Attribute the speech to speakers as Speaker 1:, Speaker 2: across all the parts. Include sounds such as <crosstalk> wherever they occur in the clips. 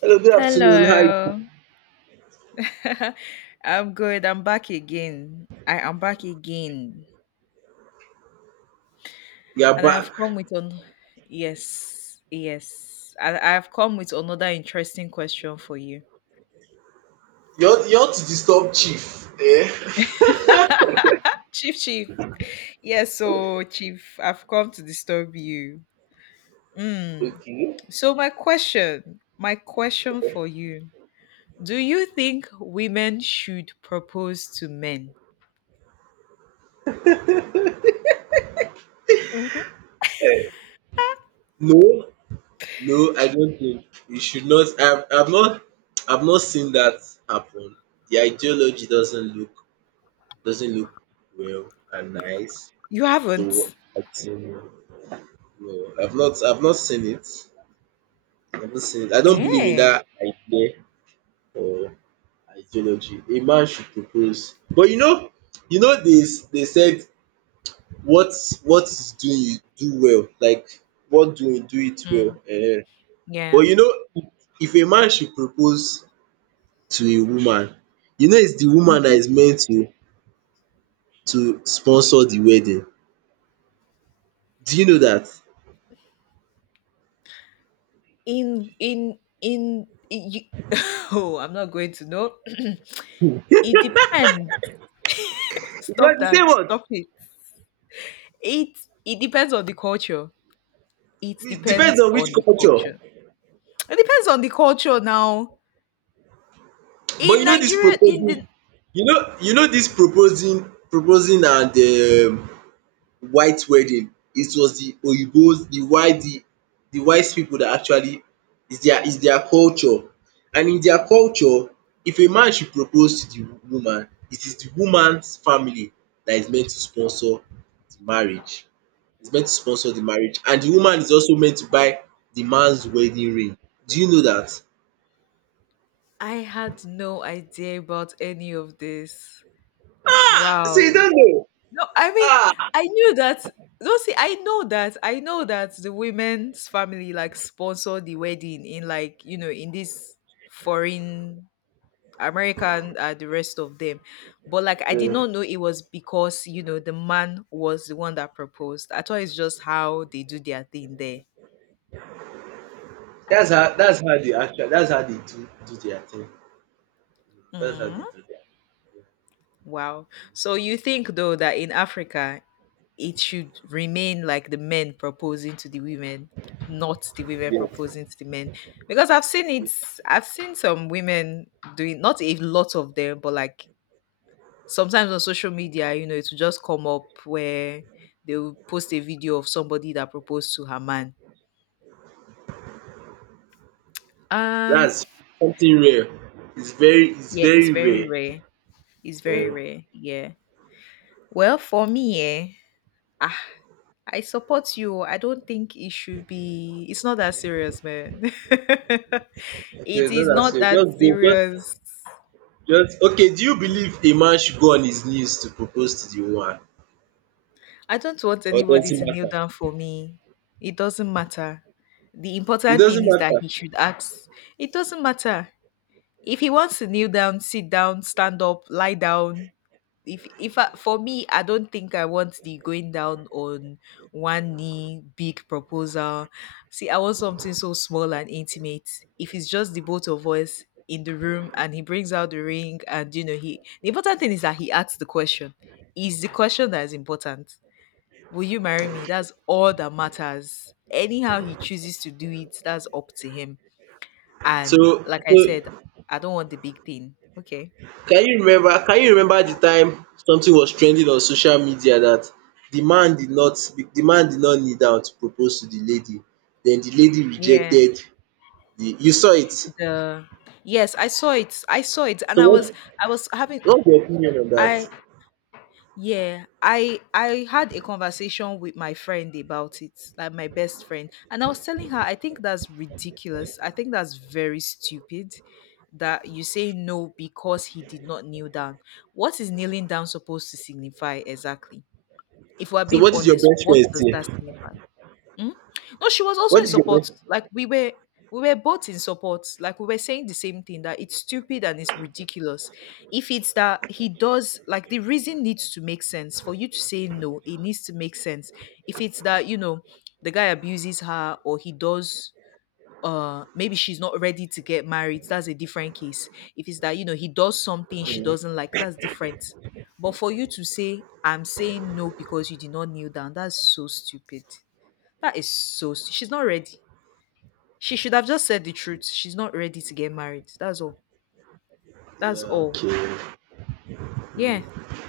Speaker 1: Hello, good afternoon. Hi,
Speaker 2: Hello. <laughs> I'm good. I'm back again.
Speaker 1: you are
Speaker 2: And I have
Speaker 1: back.
Speaker 2: come with an yes, yes. I have come with another interesting question for you.
Speaker 1: You want to disturb chief? Eh? <laughs>
Speaker 2: Chief Chief. Yes, so Chief, I've come to disturb you. Mm. My question for you. Do you think women should propose to men? Mhm.
Speaker 1: No, no, I don't think you should not. I've not seen that happen. The ideology doesn't look well and nice.
Speaker 2: You
Speaker 1: So
Speaker 2: haven't?
Speaker 1: I think no, I've not seen it. I haven't seen it. I don't believe in
Speaker 2: Eh.
Speaker 1: that idea or ideology. A man should propose, but you know this. They said what what is doing you do well, like what doing do it well
Speaker 2: Mm,
Speaker 1: um. But
Speaker 2: yeah.
Speaker 1: you know if a man should propose to a woman, you know it's the woman that
Speaker 2: Hmm.
Speaker 1: is meant to sponsor the wedding. Do you know that?
Speaker 2: in in in y- <laughs> oh, I'm not going to know. <clears throat> It depends. <laughs>
Speaker 1: Well
Speaker 2: Stop
Speaker 1: you see
Speaker 2: that,
Speaker 1: what,
Speaker 2: stop it. It depends on the culture. it
Speaker 1: it depends
Speaker 2: depends
Speaker 1: on which
Speaker 2: on the
Speaker 1: culture
Speaker 2: culture it depends on the culture now
Speaker 1: but
Speaker 2: in
Speaker 1: you know this
Speaker 2: Nigeria, in the
Speaker 1: proposing you know this proposing and white wedding. It was the Oyibo's, the white people that actually is their culture and in their culture if a man should propose to the woman, it is the woman's family that is meant to sponsor the marriage. It's meant to sponsor the marriage and the woman is also meant to buy the man's wedding ring. Do you know that?
Speaker 2: I had no idea about any of this.
Speaker 1: See you
Speaker 2: Wow.
Speaker 1: don't know?
Speaker 2: No, I mean,
Speaker 1: Ah!
Speaker 2: I knew that. No, see, I know that the women's family like sponsor the wedding in like, you know, in this foreign American, the rest of them. But like I did
Speaker 1: um
Speaker 2: not know it was because, you know, the man was the one that proposed. I thought it's just how they do their thing there.
Speaker 1: dat's how that's how they actually that's how they do their thing. That's how they
Speaker 2: Mm,
Speaker 1: do their
Speaker 2: wow. So you think though that in Africa it should remain like the men proposing to the women, not the
Speaker 1: thing.
Speaker 2: women
Speaker 1: Yes.
Speaker 2: proposing to the men. Because I've seen it, I've seen some women doing, not a lot of them, but like sometimes on social media, you know, it will just come up where they will post a video of somebody that proposed to her man. Ah,
Speaker 1: That's something rare. It's
Speaker 2: yeah, it's
Speaker 1: very
Speaker 2: very
Speaker 1: rare.
Speaker 2: rare. It's very
Speaker 1: Um,
Speaker 2: rare. Yeah. Well, for me, eh, ah, I support you. I don't think it should be. It's not that serious, man. <laughs> It
Speaker 1: there's no
Speaker 2: is
Speaker 1: that
Speaker 2: not
Speaker 1: say
Speaker 2: that
Speaker 1: just go
Speaker 2: serious.
Speaker 1: just okay, do you believe a man should go on his knees to propose to the woman?
Speaker 2: I don't want
Speaker 1: Or does
Speaker 2: anybody
Speaker 1: it
Speaker 2: to kneel
Speaker 1: matter?
Speaker 2: down for me. It doesn't matter. The
Speaker 1: It
Speaker 2: important thing
Speaker 1: doesn't
Speaker 2: is that
Speaker 1: matter.
Speaker 2: he should ask. It doesn't matter if he wants to kneel down, sit down, stand up, lie down. If I, for me, I don't think I want the going down on one knee big proposal. See, I want something so small and intimate. If it's just the both of us in the room and he brings out the ring and you know he the important thing is that he asks the question. Is the question that is important. Will you marry me? That's all that matters. Anyhow he chooses to do it, that's up to him. And
Speaker 1: So
Speaker 2: like I
Speaker 1: so
Speaker 2: said, I don't want the big thing. Okay.
Speaker 1: can you remember the time something was trending on social media that the man did not kneel down to propose to the lady. Then the lady
Speaker 2: Yeah.
Speaker 1: rejected the you saw it. So
Speaker 2: The yes, I saw it. I saw it and I
Speaker 1: what
Speaker 2: was I was having
Speaker 1: what's your opinion on that?
Speaker 2: I yeah, I had a conversation with my friend about it, like my best friend, and I was telling her I think that's ridiculous. I think that's very stupid that you say no because he did not kneel down. What is kneeling down supposed to signify exactly? If we're
Speaker 1: So
Speaker 2: being
Speaker 1: what did your
Speaker 2: honest,
Speaker 1: best
Speaker 2: what
Speaker 1: friend
Speaker 2: does
Speaker 1: say?
Speaker 2: that signify? Mm? No, she was also
Speaker 1: What
Speaker 2: in
Speaker 1: is your best
Speaker 2: support. Like we were both in support. Like we were saying the same thing that it's stupid and it's ridiculous. If it's that he does like the reason needs to make sense for you to say no, it needs to make sense. If it's that, you know, the guy abuses her or he does maybe she's not ready to get married, that's a different case. If it's that, you know, he does something she doesn't
Speaker 1: mm,
Speaker 2: like, that's different. But for you to say, I'm saying no because you did not kneel down, that's so stupid. That is so s- She's not ready. She should have just said the truth. She's not ready to get married. That's all. That's
Speaker 1: yeah,
Speaker 2: all.
Speaker 1: okay.
Speaker 2: Yeah.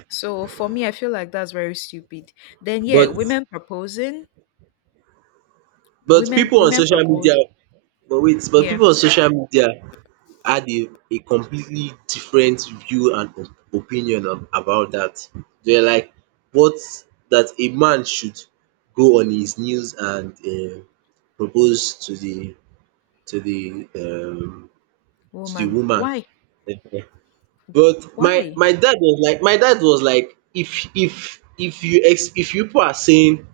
Speaker 2: So for me, I feel like that's very stupid. Then yeah,
Speaker 1: But
Speaker 2: women proposing,
Speaker 1: but
Speaker 2: women
Speaker 1: people on
Speaker 2: women
Speaker 1: social media
Speaker 2: propose.
Speaker 1: but wait, but
Speaker 2: Yeah,
Speaker 1: people on social media had a completely different view and op- opinion of, about that. They're like what that a man should go on his knees and propose to the to the to the
Speaker 2: woman.
Speaker 1: woman.
Speaker 2: Why?
Speaker 1: Eh, But my
Speaker 2: Why?
Speaker 1: my dad was like my dad was like if you ex- if you people are saying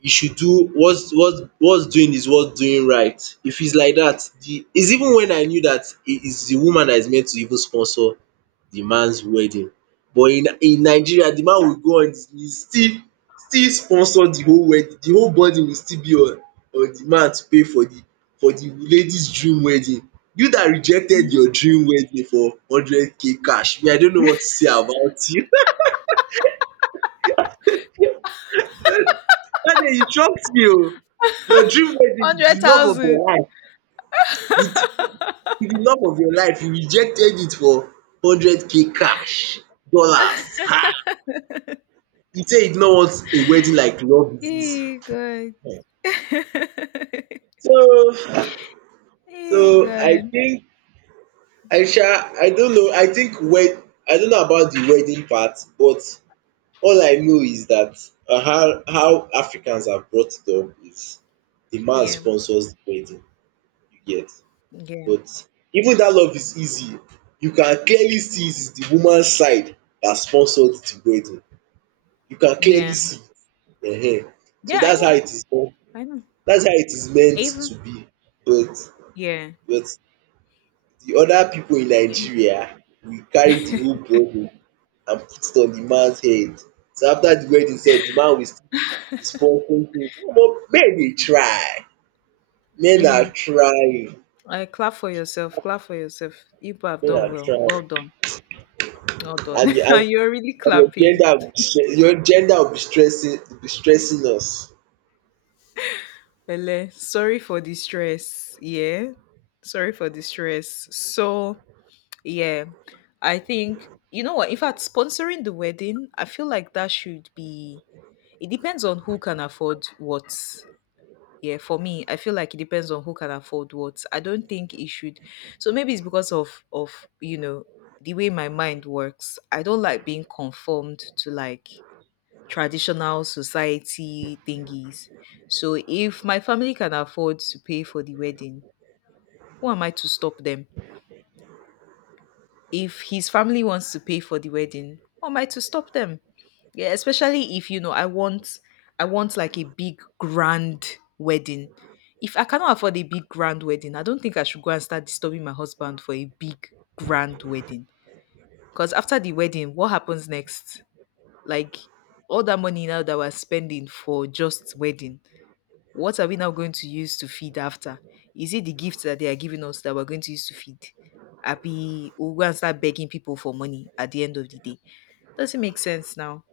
Speaker 1: you should do what's doing is what's doing right. If it's like that, the it's even when I knew that it is the woman that is meant to even sponsor the man's wedding. But in Nigeria, the man will go on his knees still still sponsor the whole wedding. The whole body will still be on the man to pay for the lady's dream wedding. You that rejected
Speaker 2: Mm-hmm.
Speaker 1: your dream wedding for hundred k cash, me I don't know what to say about you. <laughs> Dat day you shocked me oo. Your dream wedding, the
Speaker 2: Hundred
Speaker 1: love of your
Speaker 2: thousand.
Speaker 1: life with with the love of your life, you rejected it for hundred k cash dollars. You say you no want a wedding like love is easy
Speaker 2: Hey God.
Speaker 1: um.
Speaker 2: <laughs>
Speaker 1: So
Speaker 2: Hey
Speaker 1: so I
Speaker 2: God.
Speaker 1: think I sha I don't know I think wed I don't know about the wedding part but all I know is that how Africans have brought it up is the man
Speaker 2: Yeah.
Speaker 1: sponsors the wedding, you get.
Speaker 2: Yeah.
Speaker 1: But even that love is easy you can clearly see it is the woman's side that sponsored the wedding. You can clearly
Speaker 2: Yeah.
Speaker 1: see it. So
Speaker 2: Yeah. I
Speaker 1: that's how
Speaker 2: know.
Speaker 1: it is done.
Speaker 2: I know.
Speaker 1: That's how it is meant
Speaker 2: Even.
Speaker 1: to be but
Speaker 2: Yeah.
Speaker 1: but the other people in
Speaker 2: Yeah.
Speaker 1: Nigeria we carry the whole burden and put it on the man's head. So after the wedding sef the man will still be sponsoring things. Omo men dey try, men are
Speaker 2: Mm.
Speaker 1: trying,
Speaker 2: I clap for yourself. Clap for yourself. Igbo have
Speaker 1: men
Speaker 2: done
Speaker 1: are
Speaker 2: well.
Speaker 1: trying
Speaker 2: Well done. Well done.
Speaker 1: and
Speaker 2: <laughs>
Speaker 1: and
Speaker 2: And you're really
Speaker 1: And your
Speaker 2: clapping.
Speaker 1: gender will be stre- your gender will be stressing us.
Speaker 2: Bele, sorry for the stress. Yeah. Sorry for the stress. So yeah. I think you know what? In fact, sponsoring the wedding, I feel like that should be it depends on who can afford what. Yeah, for me, I feel like it depends on who can afford what. I don't think it should. So maybe it's because of you know the way my mind works. I don't like being conformed to like traditional society thingies. So if my family can afford to pay for the wedding, who am I to stop them? If his family wants to pay for the wedding, what am I to stop them? Yeah, especially if you know I want like a big grand wedding. If I cannot afford a big grand wedding, I don't think I should go and start disturbing my husband for a big grand wedding. Because after the wedding, what happens next? Like, all that money now that we're spending for just wedding, what are we now going to use to feed after? Is it the gift that they are giving us that we're going to use to feed? Happy, we'll go and start begging people for money at the end of the day. Doesn't make sense now.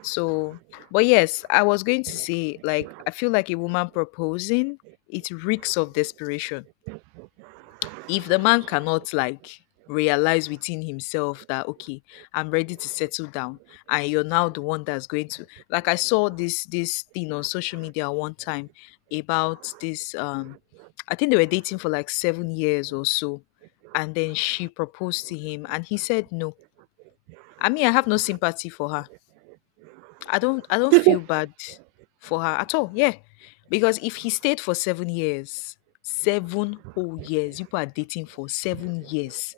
Speaker 2: So, but yes, I was going to say, like, I feel like a woman proposing, it reeks of desperation. If the man cannot like realize within himself that okay, I'm ready to settle down, and you're now the one that's going to like I saw this thing on social media one time about this I think they were dating for like 7 years or so, and then she proposed to him and he said no. I mean, I have no sympathy for her. I don't feel bad for her at all. Yeah, because if he stayed for 7 years, seven whole years, people are dating for 7 years.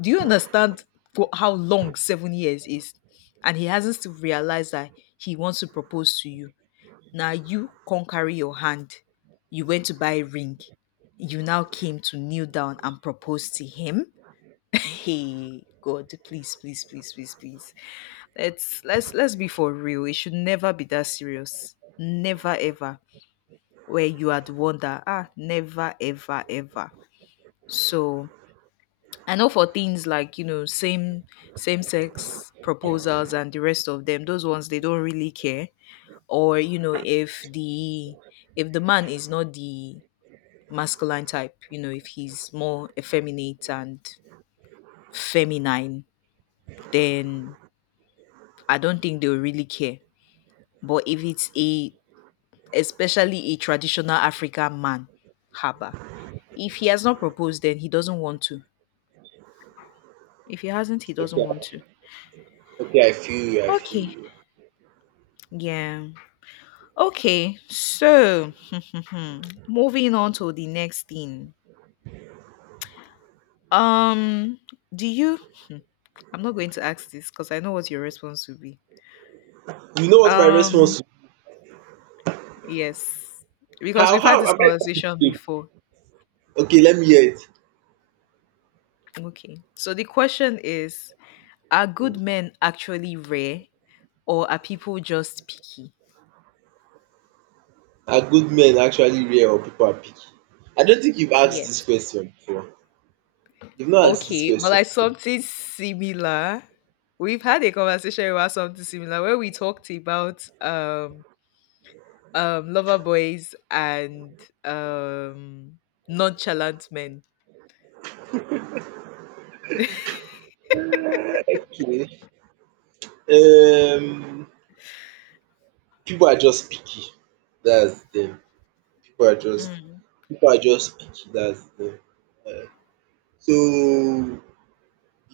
Speaker 2: Do you understand how long 7 years is? And he hasn't still realized that he wants to propose to you. Now you can't carry your hand. You went to buy a ring. You now came to kneel down and propose to him. <laughs> Hey God, please, please, please, please, please. Let's be for real. It should never be that serious. Never ever. Where you are the one that ah, never ever ever. So I know for things like, you know, same sex proposals and the rest of them, those ones they don't really care. Or, you know, if the man is not the masculine type, you know, if he's more effeminate and feminine, then I don't think they'll really care. But if it's a especially a traditional African man, haba. If he has not proposed then he doesn't want to. If he hasn't, he doesn't
Speaker 1: Okay,
Speaker 2: want to.
Speaker 1: I feel
Speaker 2: Okay.
Speaker 1: you.
Speaker 2: Yeah. Okay, so <laughs> moving on to the next thing. Um, do you? I'm not going to ask this because I know what your response will be.
Speaker 1: You know what my
Speaker 2: Um,
Speaker 1: response will
Speaker 2: yes, because we've had
Speaker 1: How
Speaker 2: this
Speaker 1: am I
Speaker 2: conversation
Speaker 1: picky?
Speaker 2: before.
Speaker 1: Okay, let me hear
Speaker 2: Okay, so the question is are good
Speaker 1: it.
Speaker 2: men actually rare or are people just picky?
Speaker 1: Are good men actually rare or people are picky? I don't think you've asked
Speaker 2: Yes.
Speaker 1: this question before. You've not asked this
Speaker 2: Okay, but
Speaker 1: question
Speaker 2: like
Speaker 1: before.
Speaker 2: something similar. We've had a conversation about something similar where we talked about lover boys and um nonchalant men.
Speaker 1: Okay. Um, people are just picky. That's them. People are just
Speaker 2: Mm.
Speaker 1: people are just picky. That's them. So you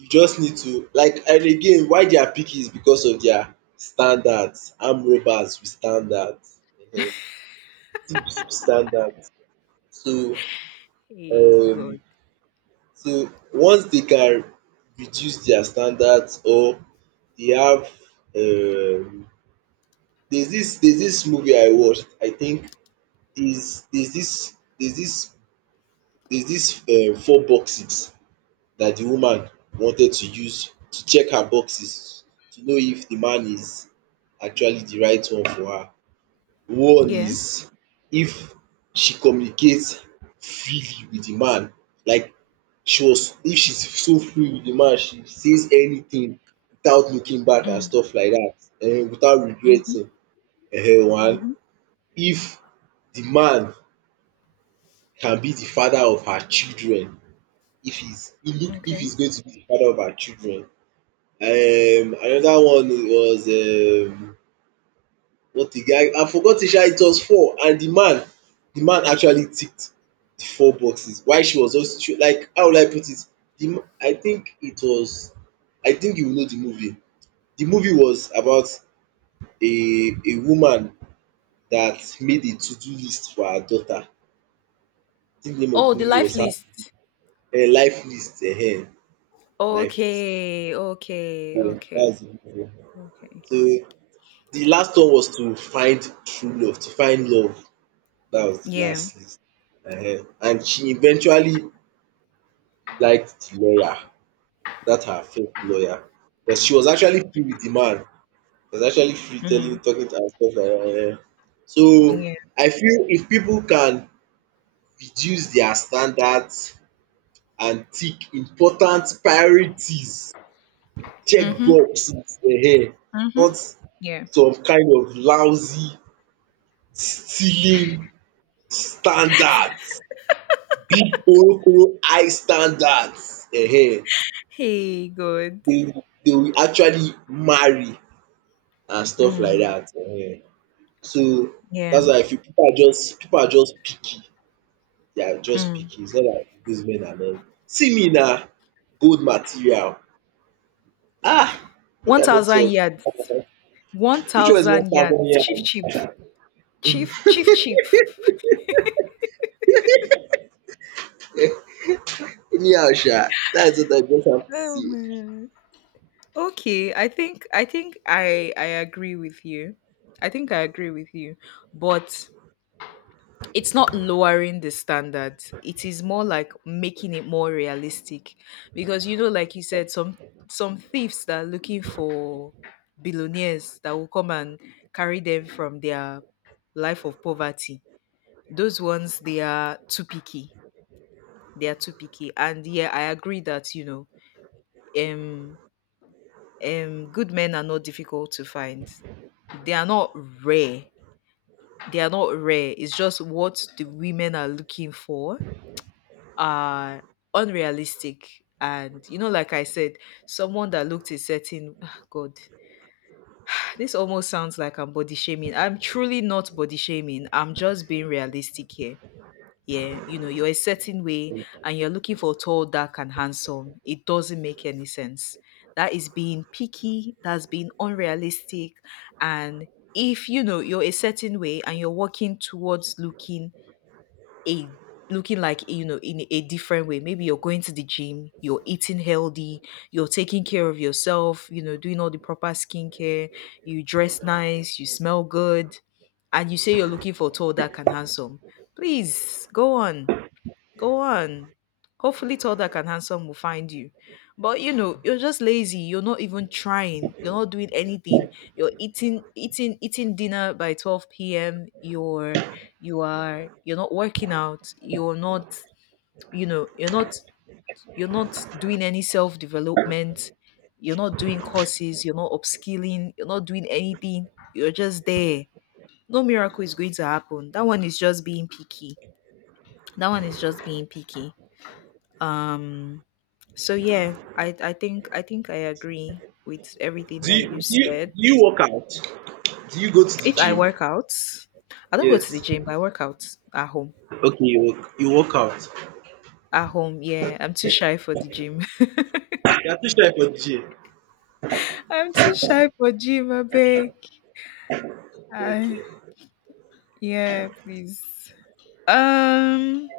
Speaker 1: just need to like and again why they are picky is because of their standards armed robbers with standards um thieves with standards so
Speaker 2: Hey
Speaker 1: um
Speaker 2: God.
Speaker 1: so once they can reduce their standards or they have um there's this movie I watched I think there's there's this four boxes that the woman wanted to use to check her boxes to know if the man is actually the right one for her. One
Speaker 2: Yeah.
Speaker 1: is if she communicates freely with the man, like she was if she's so free with the man, she says anything without looking back and
Speaker 2: Mm.
Speaker 1: stuff like that without
Speaker 2: Mm-hmm.
Speaker 1: regretting one.
Speaker 2: Mm-hmm.
Speaker 1: If the man can be the father of her children, if he's he look if
Speaker 2: Okay.
Speaker 1: he's going to be the father of her children another one was what again I forgot it sha it was four and the man actually ticked the four boxes while she was just like how will I put it the m- I think it was I think you know the movie. The movie was about a woman that made a to do list for her daughter. I think the name of the
Speaker 2: Oh, the
Speaker 1: movie
Speaker 2: life
Speaker 1: was
Speaker 2: list.
Speaker 1: life list life
Speaker 2: Okay. Okay. Okay.
Speaker 1: that's the movie.
Speaker 2: Okay.
Speaker 1: So the last one was to find true love to find love That was the
Speaker 2: Yeah.
Speaker 1: last list. Ehen. And she eventually liked the lawyer, that her first lawyer. But she was actually free with the man. She was actually free telling
Speaker 2: Mm.
Speaker 1: talking to herself. Stuff like So
Speaker 2: Yeah.
Speaker 1: I feel if people can reduce their standards and tick important priorities, check
Speaker 2: Mm-hmm.
Speaker 1: boxes ehen,
Speaker 2: Mm-hmm.
Speaker 1: not
Speaker 2: Yeah.
Speaker 1: some kind of lousy stealing standards. Big Orokoro high standards
Speaker 2: Hey God.
Speaker 1: they will actually marry and stuff like
Speaker 2: Mm.
Speaker 1: that. So
Speaker 2: Yeah.
Speaker 1: that's why I feel pipu are just people are just picky, they are just
Speaker 2: Mm.
Speaker 1: picky its not like dis men are not. See me na gold material Ah, make
Speaker 2: One
Speaker 1: I no
Speaker 2: thousand
Speaker 1: talk
Speaker 2: yards. One
Speaker 1: which one is one
Speaker 2: thousand yards.
Speaker 1: thousand
Speaker 2: Chief
Speaker 1: yam?
Speaker 2: chief. Chief chief chief.
Speaker 1: Anyhow sha that's what I just have to
Speaker 2: Oh
Speaker 1: say.
Speaker 2: my Okay, I think I agree with you. I think I agree with you. But it's not lowering the standard. It is more like making it more realistic because you know like you said some thieves that are looking for billionaires that will come and carry them from their life of poverty. Those ones they are too picky. They are too picky. And yeah, I agree that you know um good men are not difficult to find. They are not rare. They are not rare. It's just what the women are looking for are unrealistic. And you know, like I said, someone that looked a certain ah, God, this almost sounds like I'm body shaming. I'm truly not body shaming. I'm just being realistic here. Yeah, you know you're a certain way and you're looking for tall, dark and handsome. It doesn't make any sense. That is being picky. That's being unrealistic. And if you know you're a certain way and you're working towards looking a looking like, you know, in a different way, maybe you're going to the gym, you're eating healthy, you're taking care of yourself, you know, doing all the proper skincare, you dress nice, you smell good, and you say you're looking for tall, dark and handsome, please go on. Go on. Hopefully, tall, dark, and handsome will find you. But you know, you're just lazy. You're not even trying. You're not doing anything. You're eating dinner by 12 p.m. You're, you are, you're not working out. You're not, you're not, you're not doing any self development. You're not doing courses. You're not upskilling. You're not doing anything. You're just there. No miracle is going to happen. That one is just being picky. That one is just being picky. Um, so yeah, I think I think I agree with everything
Speaker 1: Do you
Speaker 2: that you
Speaker 1: do you
Speaker 2: said.
Speaker 1: do you workout? Do you go to the
Speaker 2: If I
Speaker 1: gym?
Speaker 2: work out, I don't go to the
Speaker 1: Yes.
Speaker 2: gym, but I work out at home.
Speaker 1: Okay you work you workout.
Speaker 2: At home, yeah. I'm too shy for the gym.
Speaker 1: They are two strike for the
Speaker 2: <laughs> I'm too shy for gym, I beg. I,
Speaker 1: Okay,
Speaker 2: yeah, please. Um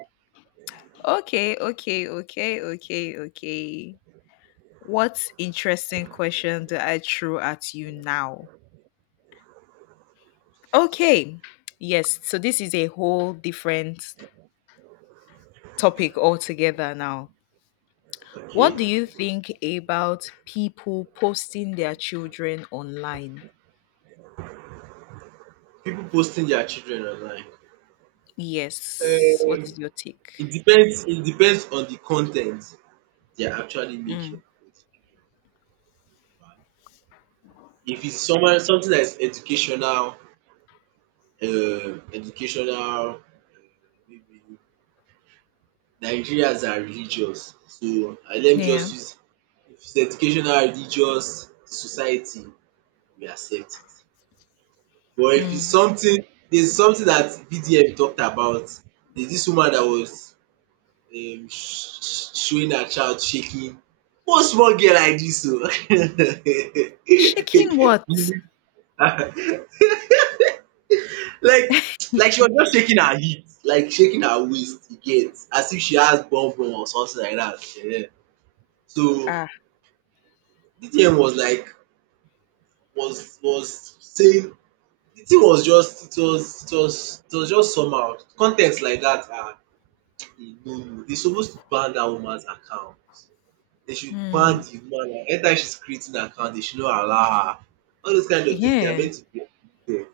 Speaker 2: okay, okay, okay, okay, okay. What interesting question do I throw at you now? Okay. Yes, so this is a whole different topic altogether now. What
Speaker 1: okay.
Speaker 2: do you think about people posting their children online?
Speaker 1: People posting their children online.
Speaker 2: Yes. What
Speaker 1: Um,
Speaker 2: is your take?
Speaker 1: It depends. It depends on the content they are actually
Speaker 2: Mm.
Speaker 1: making. With children, right? If it's someone something that is educational, educational, maybe Nigerians are religious, so I let me
Speaker 2: Yeah.
Speaker 1: just use. If it's educational, religious, the society, we accept it. But if it's
Speaker 2: Mm.
Speaker 1: something there's something that BDM talked about. There's this woman that was sh- sh- showing her child shaking. One small girl like this, oo
Speaker 2: Shaking what?
Speaker 1: <laughs> like like she was just
Speaker 2: <laughs>
Speaker 1: shaking her hip, like shaking her waist, you get, as if she has bum bum or something like that. So
Speaker 2: Ah.
Speaker 1: BDM was like was saying, the thing was just it was it was it was just somehow. Con ten ts like that. Are No, no. they're supposed to ban that woman's account. They should ban
Speaker 2: Mm.
Speaker 1: the woman. Like, Anytime she's creating an account, they should not allow her. All those kind of things, they are
Speaker 2: Yeah.
Speaker 1: meant to be there.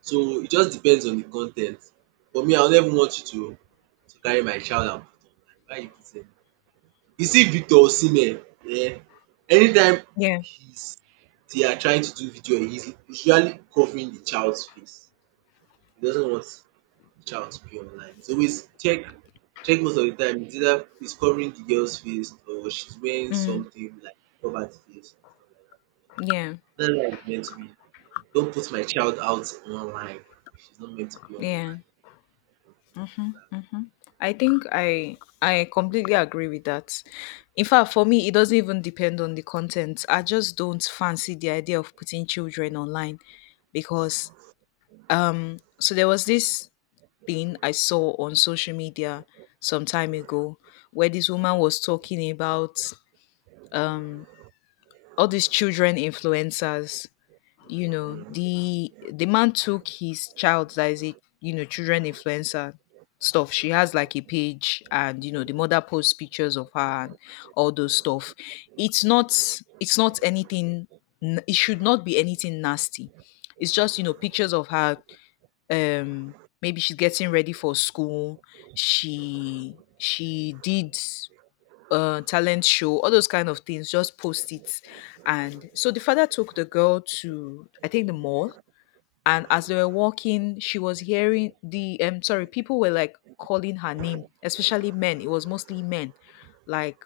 Speaker 1: So it just depends on the content. For me, I will never want you to carry my child and put online. Why you put any You see Victor Osimhen Yeah. anytime
Speaker 2: Yeah.
Speaker 1: he's they are trying to do video, he's usually covering the child's face. He doesn't want child to be online. It's always check check most of the time it's either it's covering the girl's face or she's wearing
Speaker 2: Mm.
Speaker 1: something like covered face
Speaker 2: Yeah.
Speaker 1: and stuff like that. That's how it's meant to be. Don't put my child out online. She's not meant to be online.
Speaker 2: Yeah. I I completely agree with that. In fact, for me, it doesn't even depend on the content. I just don't fancy the idea of putting children online because so there was this thing I saw on social media some time ago where this woman was talking about um all these children influencers. You know,
Speaker 1: Mm,
Speaker 2: the man took his child that is a, you know, children influencer stuff. She has like a page and you know the mother posts pictures of her and all those stuff. It's not it's not anything it should not be anything nasty. It's just, you know, pictures of her, um maybe she's getting ready for school, she did a talent show, all those kind of things just post it. And so the father took the girl to, I think, the mall, and as they were walking she was hearing the sorry people were like calling her name, especially men, it was mostly men. Like,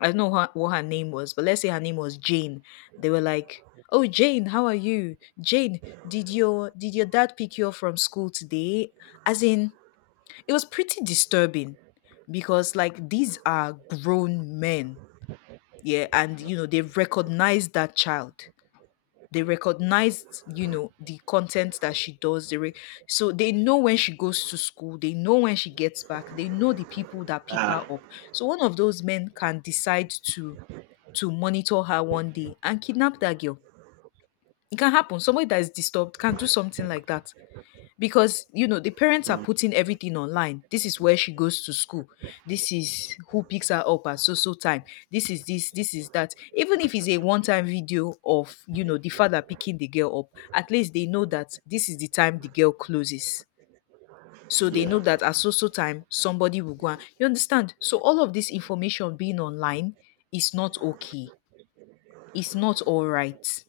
Speaker 2: I don't know her, what her name was, but let's say her name was Jane. They were like, oh Jane, how are you Jane, did your dad pick you up from school today? As in, it was pretty disturbing because like these are grown men, yeah, and you know they recognized that child. They recognized, you know, the content that she does. So they know when she goes to school, they know when she gets back, they know the people that pick
Speaker 1: ah,
Speaker 2: her up. So one of those men can decide to monitor her one day and kidnap that girl. It can happen. Somebody that is disturbed can do something like that because you know the parents are
Speaker 1: mm,
Speaker 2: putting everything online. This is where she goes to school, this is who picks her up at so so time, this is that. Even if it's a one time video of, you know, the father picking the girl up, at least they know that this is the time the girl closes, so they know
Speaker 1: yeah.
Speaker 2: that at so so time somebody will go and, you understand, so all of this information being online is not okay, it's not all right.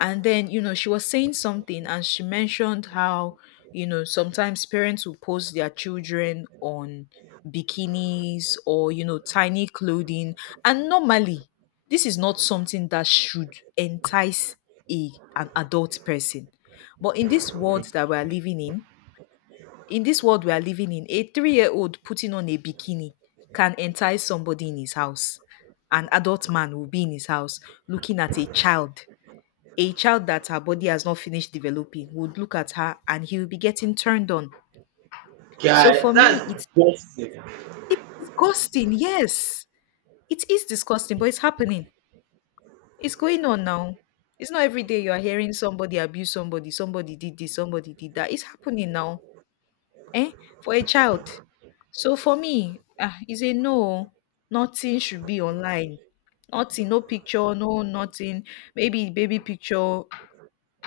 Speaker 2: And then, you know, she was saying something and she mentioned how, you know, sometimes parents will post their children on bikinis or, you know, tiny clothing. And normally, this is not something that should entice a an adult person. But in this world that we are living in this world we are living in, a three-year-old putting on a bikini can entice somebody in his house. An adult man will be in his house looking at a child, a child that her body has not finished developing, would look at her and he will be getting turned on. So
Speaker 1: Guy,
Speaker 2: for me,
Speaker 1: that's disgusting.
Speaker 2: it's disgusting. Yes, it is disgusting, but it's happening. It's going on now. It's not every day you are hearing somebody abuse somebody, somebody did this, somebody did that. It's happening now, eh? For a child. So for me, ah, it's a no. Nothing should be online. Nothing, no picture, no nothing. Maybe baby picture,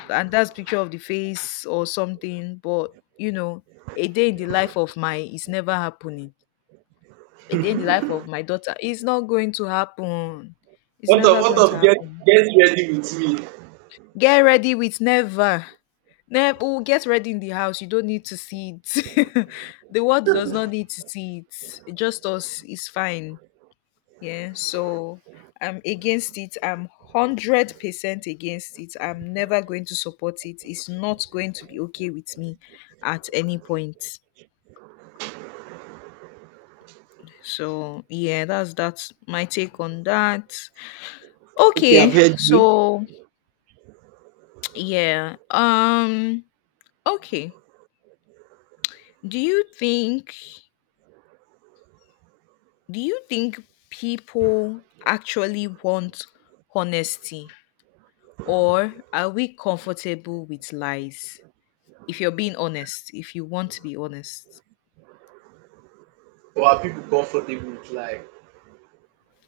Speaker 2: and that's picture of the face or something. But, you know, a day in the life of my is never happening, a day in the life of my daughter is not going to happen, it's never
Speaker 1: What
Speaker 2: going to
Speaker 1: of
Speaker 2: happen.
Speaker 1: get ready with me?
Speaker 2: Get ready with never. Never. Oh, get ready in the house, you don't need to see it. <laughs> The world does not need to see, it just us is fine. Yeah, so I'm against it. I'm 100% against it. I'm never going to support it. It's not going to be okay with me at any point. So, yeah, that's my take on that.
Speaker 1: Okay, I've
Speaker 2: Okay.
Speaker 1: heard you.
Speaker 2: So, yeah. Okay. Do you think do you think people actually want honesty or are we comfortable with lies? If you're being honest, if you want to be honest.
Speaker 1: Or are people comfortable with like?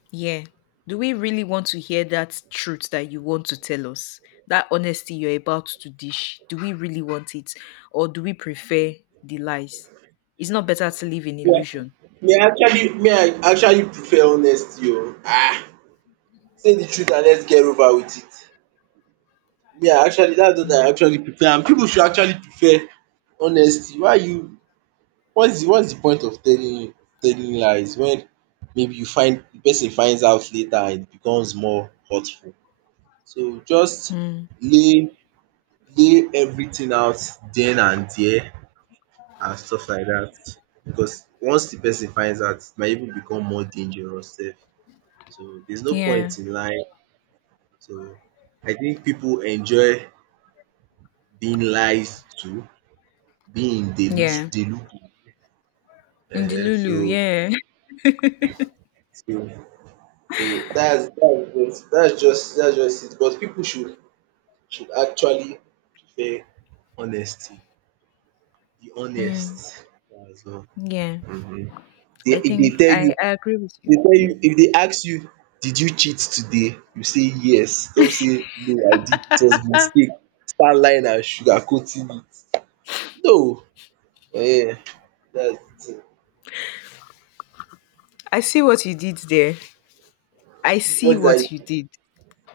Speaker 2: Yeah. Do we really want to hear that truth that you want to tell us? That honesty you're about to dish? Do we really want it? Or do we prefer the lies? It's not better to live in
Speaker 1: Yeah,
Speaker 2: illusion.
Speaker 1: me I actually prefer honesty o. say the truth and let's get over with it. Me I actually that's what I actually prefer and pipu should actually prefer honesty. Why you what's the point of telling lies when maybe you find the person finds out later and it becomes more hurtful. So just
Speaker 2: Hmm.
Speaker 1: lay lay everything out then and there and stuff like that because once the person finds out it might even become more dangerous sef. So there's no
Speaker 2: Yeah.
Speaker 1: point in lying. So I think people enjoy being lies to, being delusion
Speaker 2: Yeah.
Speaker 1: delusion
Speaker 2: In the
Speaker 1: um
Speaker 2: Lulu,
Speaker 1: so
Speaker 2: yeah. <laughs>
Speaker 1: so so that's just it, but people should actually prefer honesty, be
Speaker 2: Mm,
Speaker 1: honest as well.
Speaker 2: yeah.
Speaker 1: um dey if they tell you
Speaker 2: I agree with you. Yeah.
Speaker 1: if they ask you did you cheat today, you say yes, don't say no I did it was mistake, start lying and sugar coating it. No. um That's de
Speaker 2: I see what you did there. I see
Speaker 1: What did I do?
Speaker 2: what you did.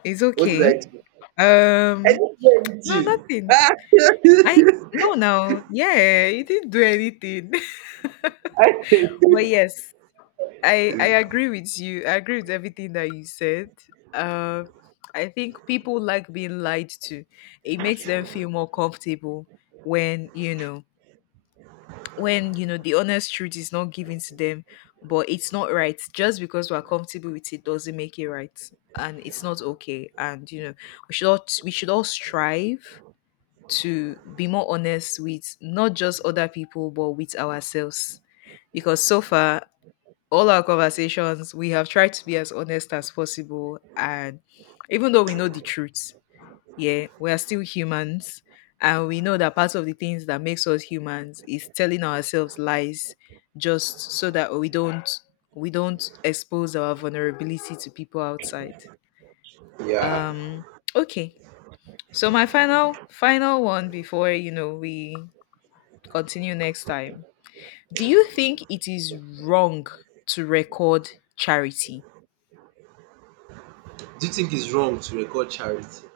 Speaker 2: It's
Speaker 1: what did I
Speaker 2: okay.
Speaker 1: do I
Speaker 2: Um
Speaker 1: didn't hear
Speaker 2: no
Speaker 1: anything.
Speaker 2: nothing.
Speaker 1: Ah.
Speaker 2: I no, no, yeah, you didn't do anything.
Speaker 1: <laughs> I-
Speaker 2: <laughs> But yes, I agree with you. I agree with everything that you said. Um, I think people like being lied to. It makes them feel more comfortable when you know when you know the honest truth is not given to them, but it's not right. Just because we're comfortable with it doesn't make it right, and it's not okay. And you know we should all strive to be more honest with not just other people, but with ourselves. Because so far, all our conversations, we have tried to be as honest as possible. And even though we know the truth, yeah, we are still humans. And we know that part of the things that makes us humans is telling ourselves lies just so that we don't expose our vulnerability to people outside.
Speaker 1: Yeah.
Speaker 2: Um okay. So my final final one before, you know, we continue next time. Do you think it is wrong to record charity?
Speaker 1: Do you think it's wrong to record charity?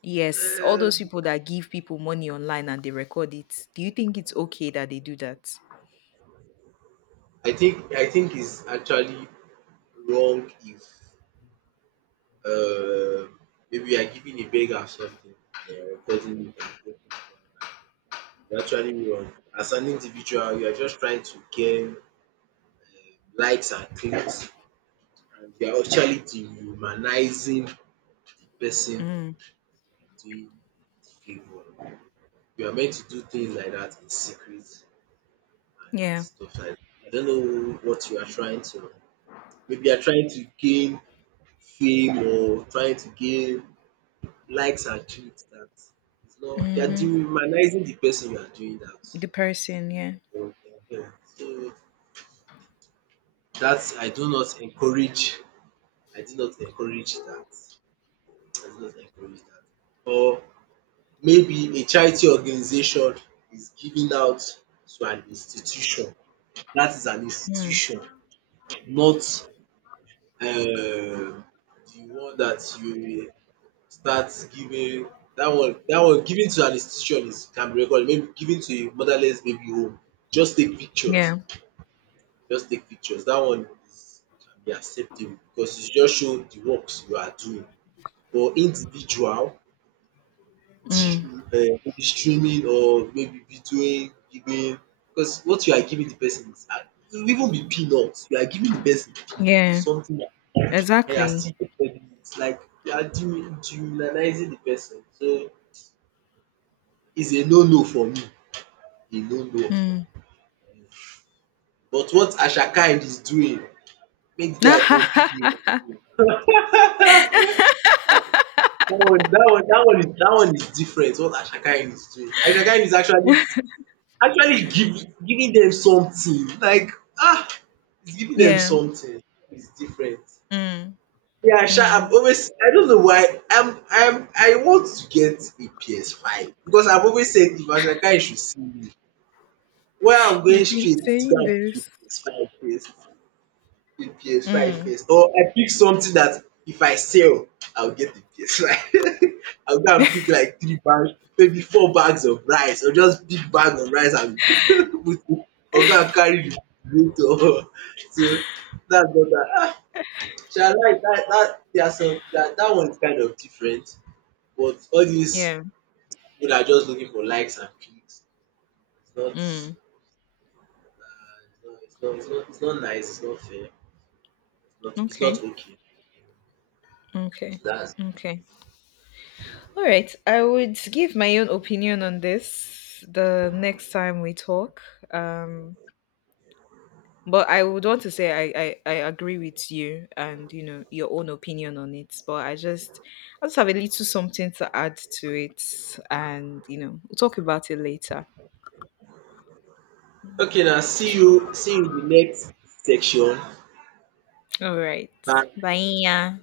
Speaker 2: Yes, all those
Speaker 1: um,
Speaker 2: people that give people money online and they record it. Do you think it's okay that they do that?
Speaker 1: I think it's actually wrong if uh, maybe you are giving a beggar something and you're recording it and posting it online. You're actually wrong. As an individual, you are just trying to gain likes and clicks, and you are actually dehumanizing the person
Speaker 2: Mm.
Speaker 1: doing the favor. You are meant to do things like that in secret and
Speaker 2: Yeah.
Speaker 1: stuff like that. I don't know what you are trying to, maybe you are trying to gain fame or trying to gain likes and clicks. That is not, you are
Speaker 2: Mm-hmm.
Speaker 1: dehumanizing the person you are doing that
Speaker 2: The person, yeah.
Speaker 1: for. So that, I do not encourage, I do not encourage that. I do not encourage that. Or maybe a charity organization is giving out to an institution. That is an
Speaker 2: Mm.
Speaker 1: institution, not the one that you will start giving. That one giving to an institution is can be recorded, maybe giving to a motherless baby home, just take pictures,
Speaker 2: Yeah.
Speaker 1: that one is can be acceptable because e just show the works you are doing. But individual,
Speaker 2: Mm.
Speaker 1: maybe streaming or maybe videoing giving, because what you are giving the person is, e even be peanuts. You are giving the person peanuts,
Speaker 2: Yeah.
Speaker 1: something, and you are
Speaker 2: Exactly.
Speaker 1: still offending. It's like you are dehumanizing the person. So it's a no no for me. A no no for
Speaker 2: Mm.
Speaker 1: me. But what Ashakai is doing, make the guy come
Speaker 2: <laughs>
Speaker 1: pick me up. Dat one that one is different, what Ashakai is doing. Ashakai is actually giving, them something, like ah, he's giving them
Speaker 2: Yeah.
Speaker 1: something. It's different.
Speaker 2: Mm.
Speaker 1: Yeah, sha,
Speaker 2: Mm.
Speaker 1: I've always, I don't know why I want to get a PS5 because I've always said, if Ashake should see me, why I'm going
Speaker 2: You've been
Speaker 1: straight to go
Speaker 2: saying
Speaker 1: and pick
Speaker 2: this.
Speaker 1: a PS5 first, a PS5
Speaker 2: Mm.
Speaker 1: first or I pick something that if I sell, I'll get the PS5. <laughs> I'll go and pick like 3 bags, maybe 4 bags of rice, or just big bag of rice and <laughs> put it, or go and carry the refrigerator. <laughs> So, that's what I, ah, sha, like that. That, there are some that, that one is kind of different, but all these
Speaker 2: Yeah.
Speaker 1: people dat are just looking for likes and clicks, it's not,
Speaker 2: Mm.
Speaker 1: is not, it's not nice, it's not fair, is not it's
Speaker 2: Okay.
Speaker 1: not okay.
Speaker 2: Okay.
Speaker 1: So dats
Speaker 2: Okay. All right, I would give my own opinion on this the next time we talk. Um, but I would want to say I agree with you and you know your own opinion on it. But I just have a little something to add to it, and you know we'll talk about it later.
Speaker 1: okay. Now see you, in the next section.
Speaker 2: All right,
Speaker 1: Bye.
Speaker 2: bye.